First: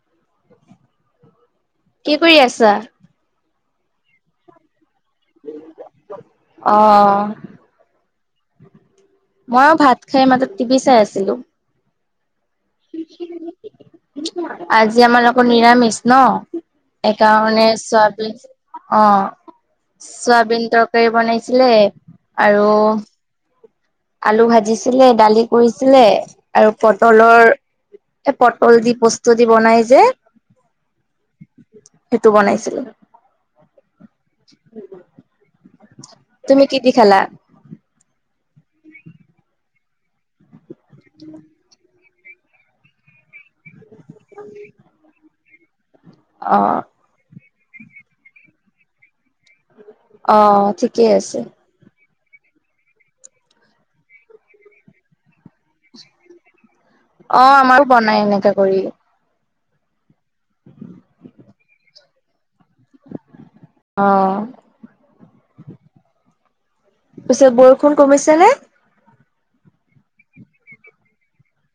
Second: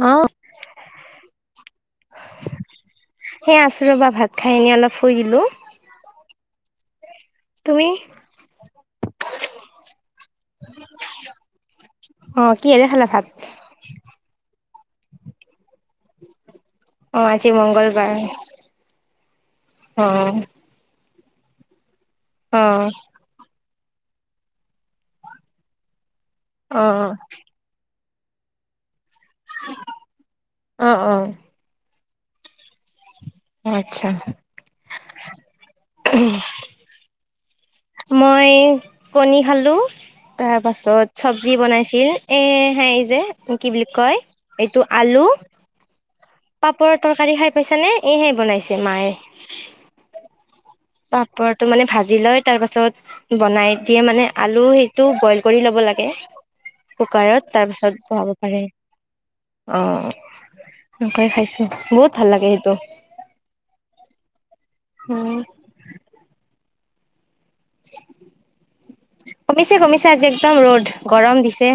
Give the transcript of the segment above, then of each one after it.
অ। কি কৰি আছা? সেইয়া আছো ৰবা ভাত খাই এনে অলপ শুই দিলোঁ। অ অ। তুমি? মই ভাত খাই মাজত টিভি চাই আছিলো। অ কিহেৰে খালা ভাত? আজি আমালোকৰ নিৰামিষ ন। অ আজি একাৰণে চোৱা মংগলবাৰ বুলি অ, অ চোৱাবিন তৰকাৰী বনাইছিলে অ আৰু আলু ভাজিছিলে, দালি কৰিছিলে আৰু অ পটলৰ এ পটল দি পস্তু দি বনাই যে, অ অ সেইটো বনাইছিলো। আচ্ছা, উহুম। তুমি কি দি খালা? মই কণী খালো। তাৰ পাছত চব্জি বনাইছিল, এ হেই যে কি বুলি কয় এইটো আলু অ পাপৰৰ তৰকাৰী খাই পাইছ নে এইহে বনাইছে মায়ে। অ ঠিক পাপৰ ত মানে ভাজি লয় তাৰ পাছত বনাই দিয়ে মানে আলু সেইটো বইল কৰি ল'ব লাগে। অ কুকাৰত তাৰ আমাৰো পাছত বনাই বহাব এনেকা পাৰে। কৰি অ সেনেকৈ খাইছো বহুত ভাল লাগে। ত অ উমঁ। পিছে বৰষুণ কমিছে নে? কমিছে কমিছে আজি একদম ৰ'দ গৰম দিছে।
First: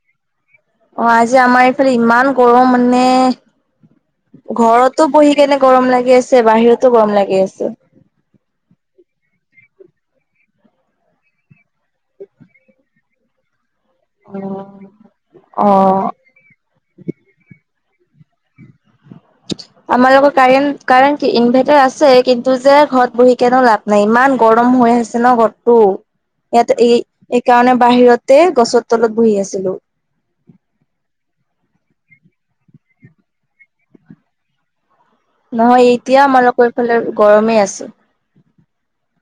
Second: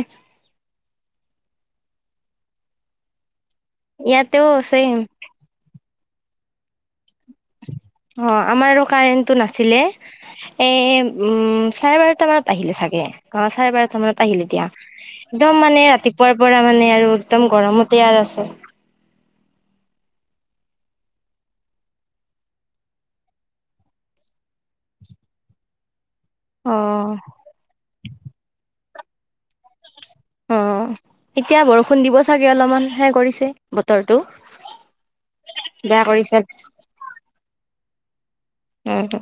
অঁহ আজি আমাৰ এইফালে ইমান গৰম মানে, ইয়াতেও চেইম ঘৰতো বহি কেনে গৰম লাগি আছে বাহিৰতো গৰম লাগি আছে। অঁহ আমাৰ কাৰেনটো নাছিলে। এ উম চাৰে বাৰটা মানত আহিলে চাগে অ চাৰে বাৰটা মানত আহিলো দিয়া, একদম অ মানে ৰাতিপুৱাৰ পৰা মানে আৰু একদম গৰমতে আৰু আছে। [unintelligible] আমাৰ লগৰ কাৰেণ্ট কাৰেণ্ট ইনভাৰ্টাৰ আছে কিন্তু যে ঘৰত বহি কেনো লাভ নাই ইমান গৰম হৈ আ আছে ন গৰতটো অ ইয়াতে এই এই কাৰণে বাহিৰতে গছৰ তলত বহি আছিলো। অঁহ এতিয়া বৰষুণ দিব চাগে অলপমান হে কৰিছে বতৰটো? নহয় বেয়া এতিয়া কৰিছে আমাৰ লোকৰ এইফালে গৰমেই আছো। সেইটো।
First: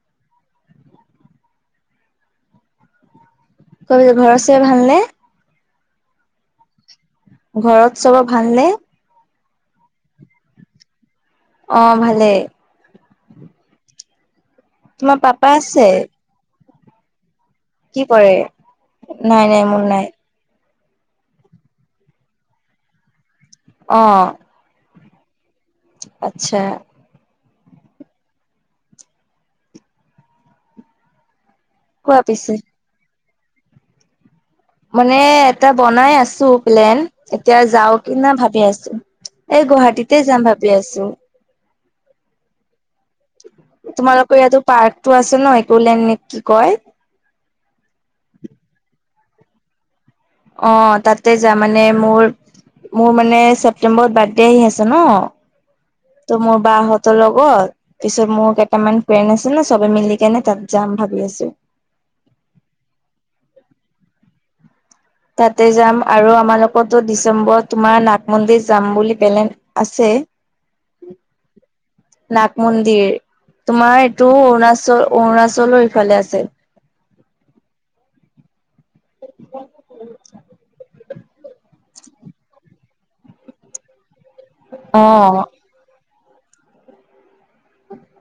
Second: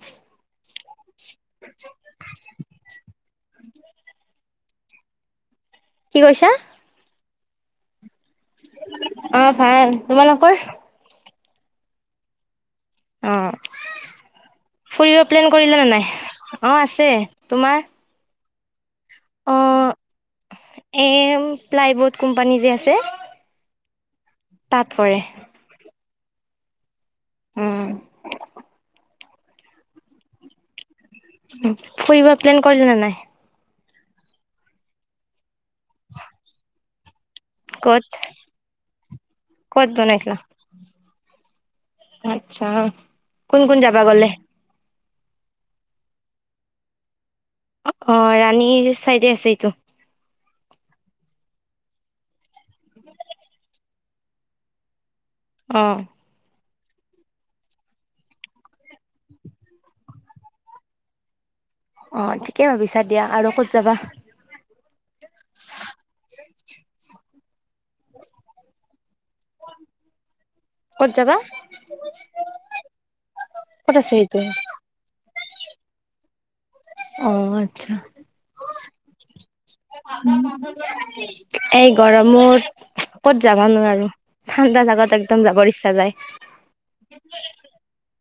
কৈ ঘৰত চবৰে ভাল নে? কি কৈছা? ঘৰত চবৰ ভালনে? অ ভাল, তোমালোকৰ? অ, ভালেই। অঁহ, তোমাৰ ফুৰিব পাপা প্লেন কৰিলে আছে? নে নাই? অঁহ আছে তোমাৰ? কি কৰে, নাই নাই মোৰ নাই। এম ফ্লাই বোৰ্ড কোম্পানী যে আছে। অঁহ তাত কৰে। আচ্ছা। উম। কোৱা ফুৰিব পিছে প্লেন কৰিলে নে নাই? মানে এটা বনাই আছো প্লেন। এতিয়া যাও ক'ত কি ন ভাবি আছো এই ক'ত গুৱাহাটীতে বনাইছিলা যাম ভাবি আছো। আচ্ছা, কোন কোন যাবা গলে? পাৰ্ক টো আছে ন একোলেণ নে কি কয়? অ', অ, ' ৰাণীৰ চাইডে আছে এইটো। অ, তাতে যা মানে মোৰ মোৰ মানে ছেপ্টে্বৰত বাৰ্থডে আহি আছে ন। অ, ত' মোৰ বাহতৰ লগত পিছত মোৰ কেইটামান ফ্ৰেণ্ড আছে ন চবে মিলি কেনে তাত যাম ভাবি আছো। অ, ঠিকে ভাবিছা দিয়া আৰু ক'ত যাবা? তাতে যাম আৰু আমাৰোকতো ডিচেম্বৰত তোমাৰ নাগ মন্দিৰ যাম বুলি প্লেন আছে। ক'ত যাবা নাগ মন্দিৰ ক'ত তোমাৰ আছে এইটো অৰুণাচল অৰুণাচলৰ ইফালে আছে। অ, আচ্ছা, এই গৰমত ক'ত যাবা নোৱাৰো ঠাণ্ডা জাগাত একদম অ'। যাবৰ ইচ্ছা যায়।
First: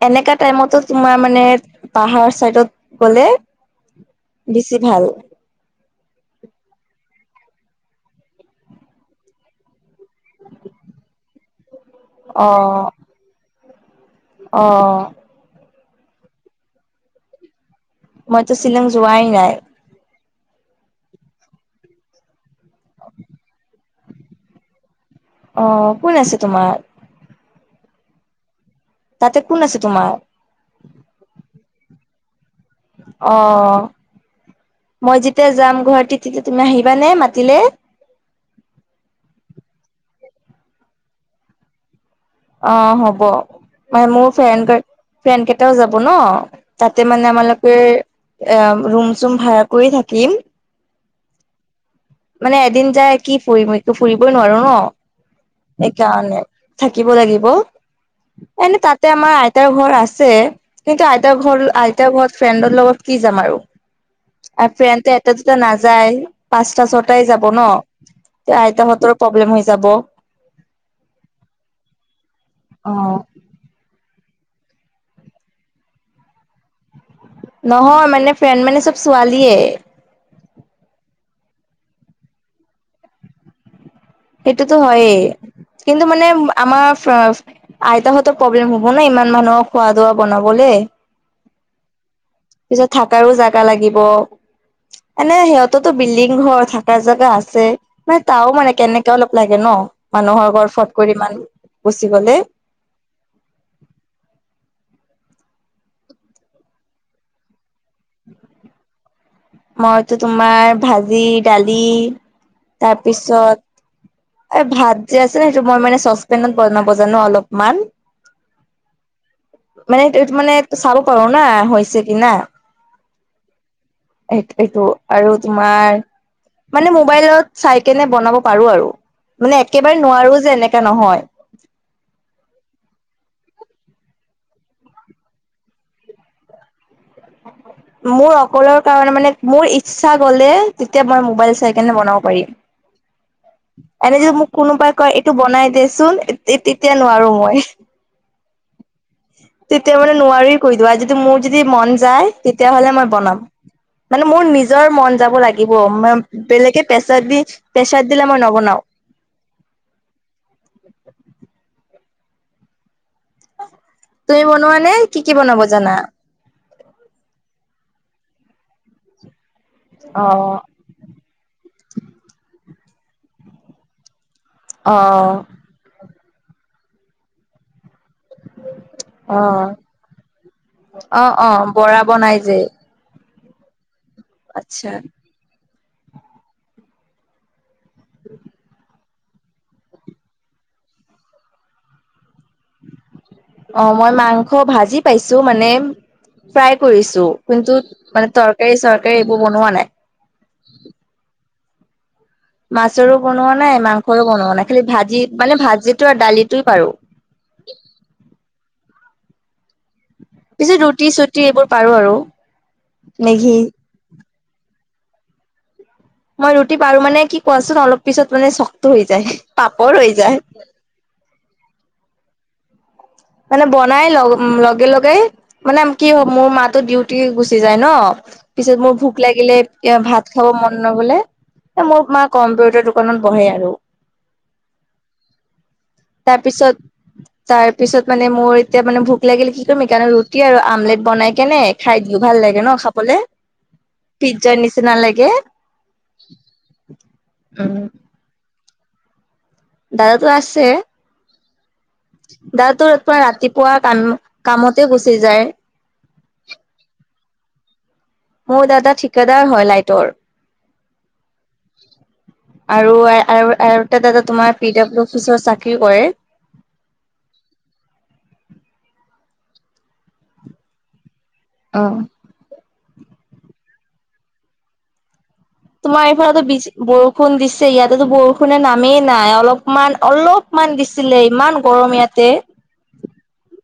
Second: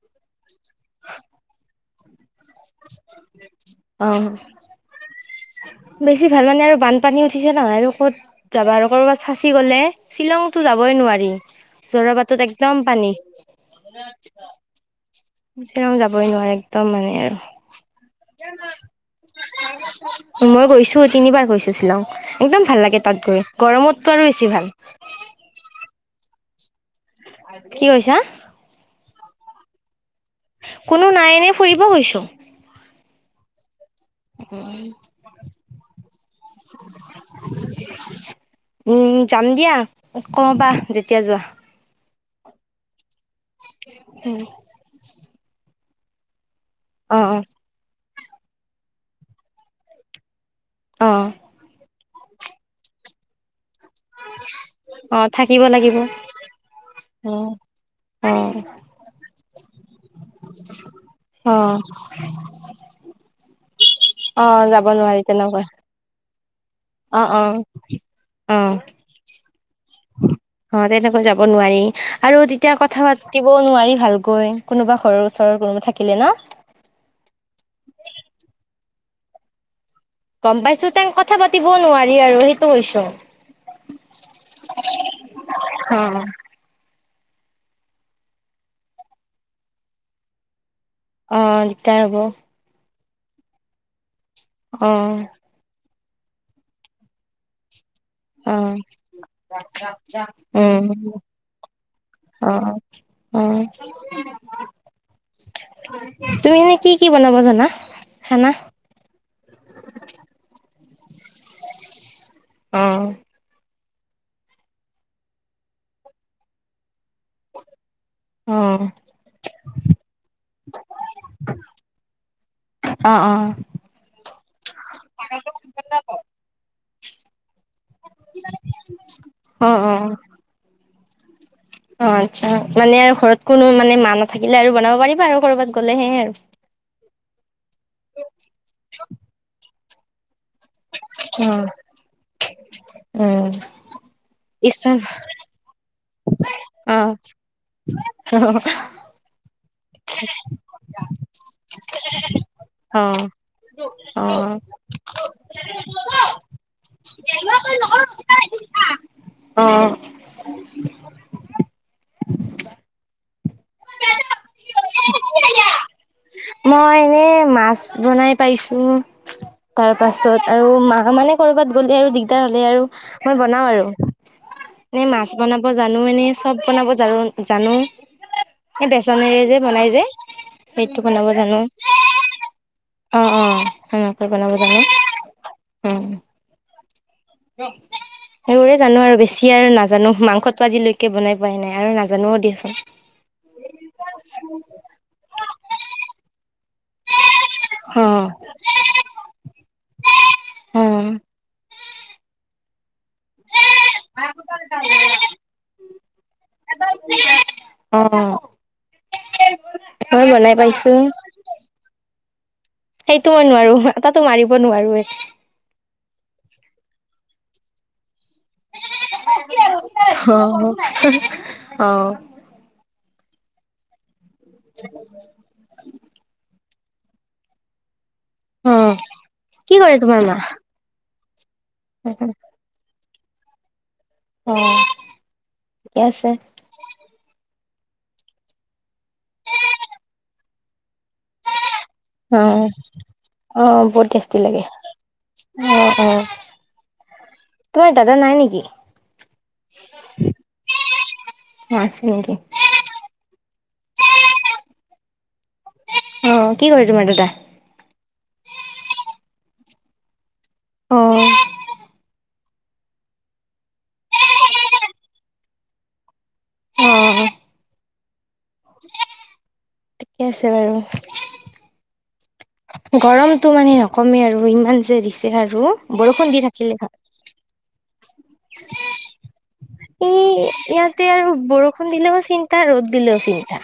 এনেকা টাইমতো তোমাৰ মানে পাহাৰ চাইডত গলে অ বেছি ভাল। বেছি ভাল মানে আৰু বানপানী উঠিছে নহয় আৰু ক'ত যাবা আৰু ক'বাত ফাঁচি গ'লে। শ্বিলংতো যাবই নোৱাৰি জৰাবাটত একদম অ', পানী। অ, তেওঁ যাবই নোৱাৰে একদম মানে মইতো শ্বিলং যোৱাই নাই আৰু। মই গৈছো তিনিবাৰ গৈছো শ্বিলং একদম ভাল লাগে তাত গৈ গৰমততো আৰু বেছি ভাল। অ, কোন আছে তোমাৰ? কি কৈছা? তাতে কোন আছে তোমাৰ? কোনো নাই এনে ফুৰিব গৈছো। অ, মই যেতিয়া যাম গুৱাহটিত তেতিয়া তুমি আহিবানে মাতিলে? উম, যাম দিয়া কবা যেতিয়া যোৱা। অ, হ'ব মানে মোৰ ফ্ৰেণ্ড-ফ্ৰেণ্ড কেইটাও যাব ন। তাতে অ মানে আমালোকে এ ৰুম চুম ভাড়া কৰি থাকিম। অ, মানে এদিন যায় কি ফুৰিম ফুৰিবই নোৱাৰো অ থাকিব ন লাগিব সেইকাৰণে। শিকিব অ লাগিব। অ এনে তাতে আমাৰ আইতাৰ ঘৰ আছে কিন্তু আইতাৰ অ ঘৰ আইতাৰ ঘৰত ফ্ৰেণ্ডৰ লগত কি যাম আৰু অ আৰু যাব ফ্ৰেণ্ড নোৱাৰি এটা দুটা তেনেকুৱা না যায় পাঁচটা অ ছটাই অ যাব ন অ আইতৰ প্ৰব্লেম হৈ যাব। অ তেনেকৈ যাব নোৱাৰি আৰু তেতিয়া কথা পা পাতিবও নোৱাৰি ভালকৈ কোনোবা ঘৰৰ ওচৰৰ ৰুম থাকিলে ন নহয় মানে ফ্ৰেণ্ড মানে চব ছোৱালীয়ে গম পাইছো তাই কথা পাতিবও নোৱাৰি আৰু সেইটো কৈছোঁ। সেইটোতো হয়েই কিন্তু মানে আমাৰ আইতাহঁতৰ প্ৰব্লেম হ'ব ন ইমান মানুহৰ খোৱা ধোৱা বনাবলে। অ, দিগদাৰ হ'ব। পিছত থাকাৰো জাগা লাগিব অ এনে সিহঁত তো টো বিল্ডিং ঘৰ থাকা জাগা আছে মানে অ তাও মানে কেনেকে অলপ লাগে ন মানুহৰ ঘৰ উম ফট কৰি ইমান গুচি গ'লে। অ', অ', তুমি এনে কি-কি বনাব জানা খানা? মইতো তোমাৰ ভাজি, দালি অ তাৰপিছত এই ভাত যে আছে সেইটো মই মানে চচপেনত বনাব জানো অলপমান। অ। মানে এইটো মানে চাল কৰো না হৈছে কি না। অ, অ। এই এইটো আৰু তোমাৰ। মানে মোবাইলত চাই কেনে বনাব পাৰো আৰু মানে অ অ একেবাৰে নোৱাৰো যে এনেকা নহয়। অ আতচ্ছা মানে আৰু ঘৰত কোনো মানে মা নাথাকিলে আৰু বনাব পাৰিবা আৰু কৰ'বাত গ'লে সেইয়ে আৰু। মোৰ অকলৰ কাৰণে মানে মোৰ ইচ্ছা গ'লে তেতিয়া মই অ মোবাইল চাই কেনে বনাব পাৰিম। উম এনে যদি মোক ইচ্ছা কোনোবাই কয় এইটো বনাই দেচোন তে তেতিয়া নোৱাৰো মই। অহহ হ তেতিয়া মানে নোৱাৰি কৈ দিওঁ আৰু যদি মোৰ যদি মন যায় তেতিয়াহ'লে অ মই বনাম। মানে মোৰ নিজৰ মন যাব লাগিব, বেলেগে পেছা দি। প্ৰেছাৰ দিলে মই নবনাও। অ। তুমি বনোৱা নে কি কি বনাব জানা? মই এনে মাছ বনাই পাইছো তাৰ পাছত অ', আৰু মা মানে কৰ'বাত গ'লে আৰু দিগদাৰ হলে আৰু মই বনাও আৰু। এনে অ', মাছ বনাব জানো এনে চব বনাব জানো, জানো এ বেচনেৰে যে অ', বনাই যে সেইটো বনাব অ', জানো। অ', বৰা বনাই যে অ অ হেনেক বনাব জানো। আচ্ছা অ ৰহ। সেইবোৰে জানো আৰু বেছি আৰু নাজানো মাংসটো আজিলৈকে বনাই পোৱাই নাই আৰু নাজানোও দিয়াচোন [unintelligible] অ মই মাংস ভাজি পাইছো মানে ফ্ৰাই কৰিছো। কিন্তুত মানে তৰকাৰী চৰকাৰী এইবোৰ বনোৱা নাই। বে, উম। মাছৰো বনোৱা নাই, মাংসৰো বনোৱা নাই, খালি ভাজি মানে ভাজিটো আৰু দালিটোৱে পাৰো অ। মই বনাই পিছত পাইছো ৰুটি চুটি এইবোৰ পাৰো আৰু সেইটো মই মেগী নোৱাৰো আতাতো মাৰিব নোৱাৰো এ মই ৰুটি পাৰো মানে কি কোৱাচোন অলপ পিছত মানে চক্ত হৈ যায়, পাপৰ হৈ যায়। অ। মানে বনাই লগ লগে লগেই মানে কি হয় মোৰ মা টো ডিউটি টি গুচি যায় ন পিছত উম, মোৰ ভোক লাগিলে কি কৰে তোমাৰ ভাত মা? খাব মন নগলে মোৰ মা কম্পিউটাৰ দোকানত বহে আৰু। অ, ঠিকে আছে। তাৰপিছত, তাৰপিছত মানে মোৰ এতিয়া মানে ভোক লাগিলে কি কৰিম কাৰণে ৰুটি আৰু আমলেট বনাই কেনে খাই দিও, ভাল লাগে অ', ন খাবলে? অ বহুত টেষ্টি পিজ্জাৰ লাগে নিচিনা লাগে অ, অ উম উ। তোমাৰ দাদা নাই নেকি? দাদাটো আছে। অ আছে নেকি? দাদাটো ৰাতিপুৱা কাম কামতে গুচি যায়। অ অ কি কৰে তোমাৰ দাদা? মোৰ দাদা ঠিকাদাৰ হয় লাইটৰ। অ অ মে এ এ এ এ আৰু আৰু আৰু এটা দাদা তোমাৰ পি ডাব্লিউ অফিচৰ চাকৰি কৰে। অ', ঠিকে আছে বাৰু। অ উ। গৰমটো মানে নকমেই আৰু ইমান যে দিছে আৰু তোমাৰ বৰষুণ দি এইফালেতো বেছি থাকিলে ভাল। বৰষুণ দিছেই, ইয়াতেতো বৰষুণে নামেই নাই অলপমান এই অলপ অকমান দিছিলে ইমান গৰম ইয়াতে। তাৰ ৰ'দ দিলেও চিন্তা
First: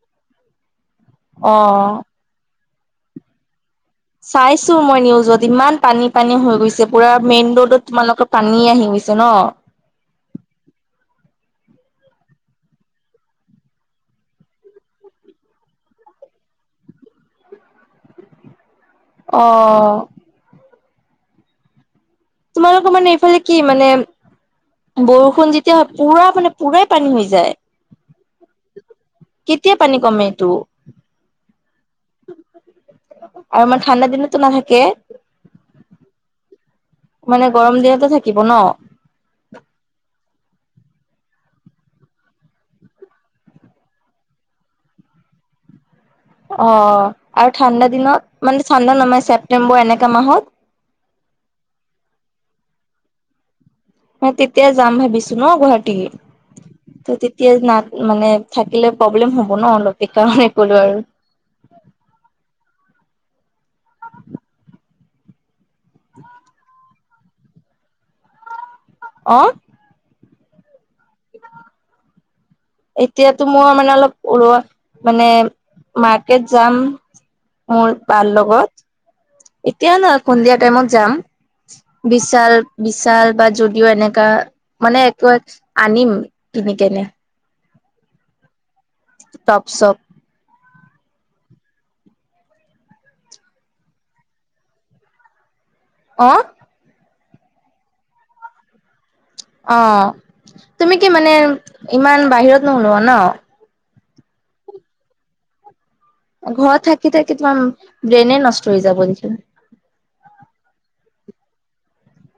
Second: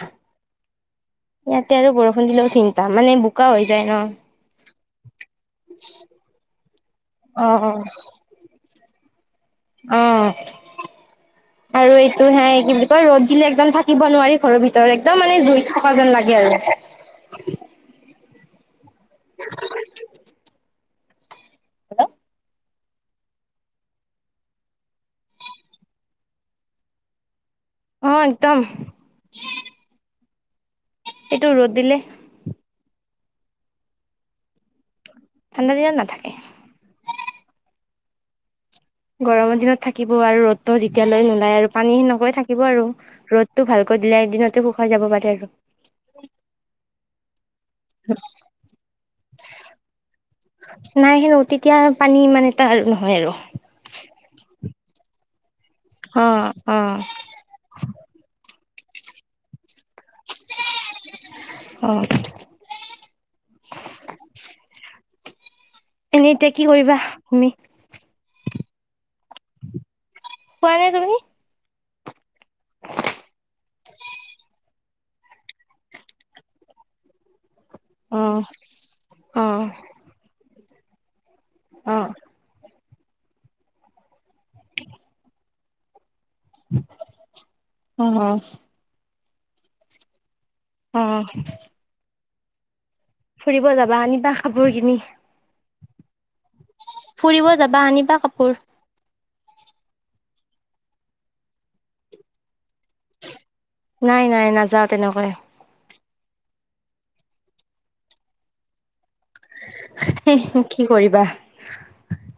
অ ইয়াতে আৰু বৰষুণ দিলেও চিন্তা, মানে বোকা হৈ যায় ন। চাইছো মই নিউজত ইমান পানী-পানী হৈ গৈছে পুৰা মেইন অ', ৰোডত তোমালোকৰ পানী আহিগৈছে ন। এ এ এ এ আৰু এইটো হে কি বুলি কয় ৰ'দ দিলে একদম থাকিব নোৱাৰি ঘৰৰ ভিতৰত একদম মানে জুইত থকা যেন লাগে আৰু অ অ অ অ হেল্ল, তোমালোকৰ মানে এইফালে কি মানে বৰষুণ যেতিয়া হয় পুৰা মানে পুৰাই পানী হৈ যায়। অ একদম, মে এ এ কেতিয়া এ পানী এ, কমে মে এইটো এ এ এ এইটো ৰ'দ দিলে। আৰু আমাৰ ঠাণ্ডা দিনতো নাথাকে। ঠাণ্ডা দিনত নাথাকে। মানে গৰম দিনতে থাকিব ন। গৰমৰ দিনত থাকিব আৰু ৰ'দতো যেতিয়ালৈ নোলায় আৰু পানী সেনেকৈ থাকিব আৰু ৰ'দটো ভালকৈ দিলে এদিনতে শুকাই যাব পাৰে আৰু অ অ অ আৰু ঠাণ্ডা দিনত, মানে ঠাণ্ডা নমাই ছেপটেম্বৰ এনেকা মাহত নাই হেনো তেতিয়া পানী ইমান এটা নহয় আৰু মই তেতিয়া যাম ভাবিছো ন গুৱাহাটী অ' অ' ত তেত এতিয়া নাত মানে থাকিলে প্ৰব্লেম হব ন অলপ সেইকাৰণে কলো আৰু অ অ এনেই এতিয়া কি কৰিবা তুমি? অ খোৱা নাই তুমি? এতিয়াতো মোৰ মানে অলপ ওলোৱা মানে মাৰ্কেট যাম। মোৰ বাৰ অ' লগত, অ' এতিয়া না সন্ধিয়া টাইমত যাম। সি অ' বিশাল, বিশাল বা যুদিও এনেকা মানে একো এক আনিম। কিনিকেনে। অ আস। টপ-ছপ। উম উ ফুৰিব যাবা আনিবা কাপোৰ কিনি। অ অ ফুৰিব যাবা, আনিবা কাপোৰ। অ তুমি কি মানে ইমান বাহিৰত নহোলোৱা ন? নাই নাই নাযাওঁ তেনেকৈ। ঘৰত থাকি থাকি তোমাৰ ব্ৰেইনে নষ্ট হৈ যাব নেকি। হে হে কি কৰিবা?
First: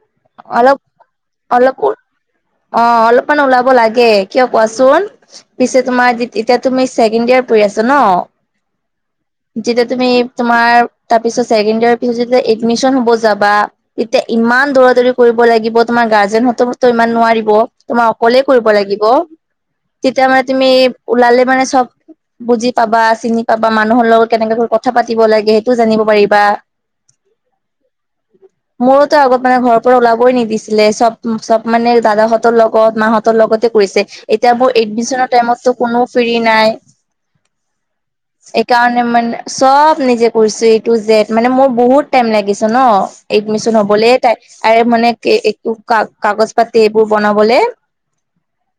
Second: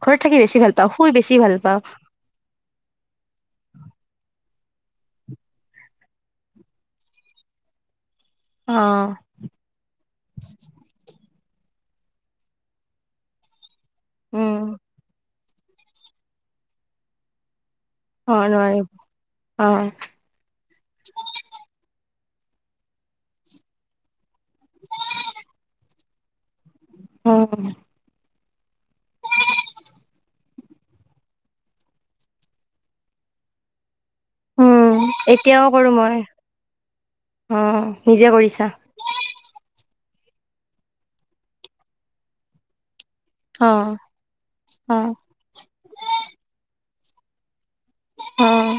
ঘৰত থাকি বেছি ভাল অলপ পাওঁ শুই বেছি ভাল পাওঁ অলকূৰ। অ অ, অলপমান ওলাব লাগে কিয় কোৱাচোন? পিছে তোমাৰ তিত এতিয়া তুমি ছেকেণ্ড ইয়াৰ পঢ়ি আছা ন। অ অ অ যেতিয়া তুমি তোমাৰ তাৰপিছত ছেকেণ্ড ইয়াৰৰ পিছত যেতিয়া এডমিশন হ'ব যাবা। তেতিয়া উম ইমান দৌৰা দৌৰি কৰিব লাগিব। তোমাৰ গাৰ্জেনহততো ইমান নোৱাৰিব? তোমাৰ অ অকলে কৰিব নোৱাৰিম লাগিব, অ তেতিয়া মানে তুমি ওলালে মানে চব বুজি পাবা, চিনি পাবা, মানুহৰ লগত কেনেকে ধৰ কথা পাতিব লাগে, সেইটো জানিব পাৰিবা। উম। মোৰোতো আগত মানে ঘৰ পৰা ওলাবই নিদিছিলে চব চব মানে দাদাহঁতৰ লগত মাহঁতৰ লগতে কৰিছে। এতিয়া মোৰ উম এডমিচনৰ এতিয়াও টাইমতো কৰো কোনো মই ফ্ৰী নাই। অ নিজে কৰিছা এইকাৰণে মে মানে চব নিজে কৰিছো এ টু জেদ। মানে মোৰ বহুত টাইম লাগিছে ন। অ এডমিচন হবলৈ, তাই ত অ মানে কাগজ পাতি এইবোৰ বনাবলে। উম।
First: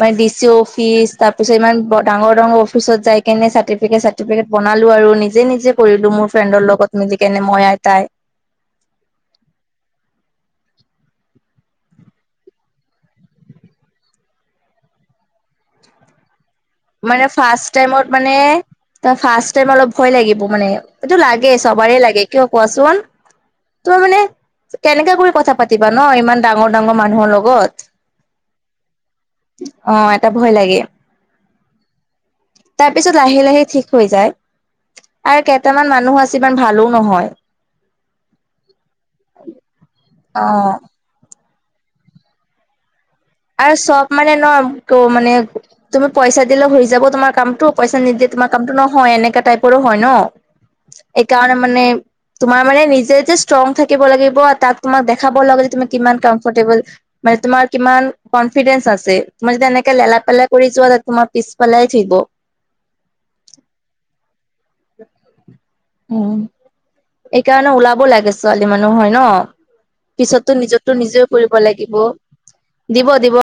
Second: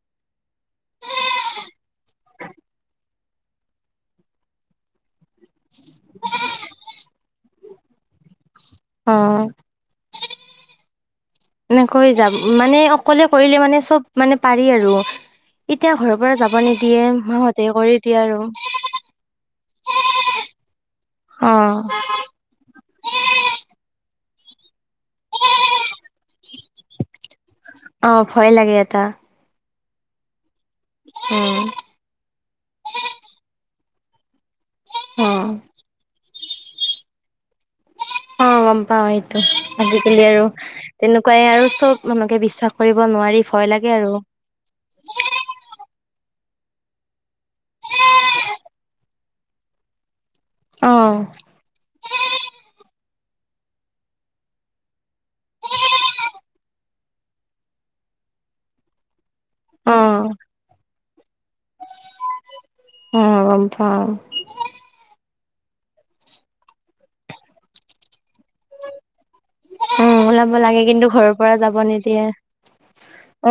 মানে ডি চি অফিচ, তাৰ পিছত ইমান ডাঙৰ ডাঙৰ অফিচত যাই কেনে চাৰ্টিফিকেট চাৰ্টিফিকেট ত বনালো আৰু নিজে নিজে কৰিলো মোৰ ফ্ৰেণ্ডৰ লগত মিলি কেনে মই আৰু তাই। অহ। এনেকৈ যাম মানে অকলে কৰিলে মানে চব মানে পাৰি আৰু। এতিয়া ঘৰৰ পৰা যাব নিদিয়ে মানে সিহঁতে ফাৰ্ষ্ট কৰি টাইমত দিয়ে মানে আৰু। ত ফাৰ্ষ্ট টাইম অলপ ভয় লাগিব মানে, এইটো লাগে অ চবৰে লাগে। কিয় কোৱাচোন, তোৰ মানে কেনেকা কৰি কথা পাতিবা ন ইমান ডাঙৰ ডাঙৰ মানুহৰ অ ভয় লাগে এটা লগত। অ এটা ভয় লাগে। উম। তাৰপিছত লাহে লাহে ঠিক হৈ যায়। অ আৰু কেইটামান মানুহ আছে ইমান ভালো নহয়। উম গম পাও এইটো, আজিকালি আৰু অ তেনেকুৱাই আৰু চব মানুহকে বিশ্বাস কৰিব নোৱাৰি। ভয় আৰু লাগে চব মানে ন ক মানে তুমি পইচা দিলে হৈ যাব তোমাৰ কামটো, পইচা নিদিলে তোমাৰ কামটো নহয়। এনেকা টাইপৰো হয় ন। অ', এইকাৰণে মানে তোমাৰ মানে নিজে যে ষ্ট্ৰং থাকিব লাগিব। আৰু তাক তোমাক দেখাব লাগে যে তুমি কিমান কমফৰ্টেবল। মানে তোমাৰ কিমান কনফিডেঞ্চ আছে। তুমি যদি এনেকে লেলা অ'। পেলাই কৰি যোৱা তোমাৰ পিছ পেলাই থইব। অ গম পাওঁ। উ, এইকাৰণে ওলাব লাগে। ছোৱালী মানুহ হয় ন। উম ওলাব পিছতটো লাগে নিজৰটো কিন্তু নিজেও ঘৰৰ পৰা কৰিব যাব লাগিব, নিদিয়ে। দিব দিব। অ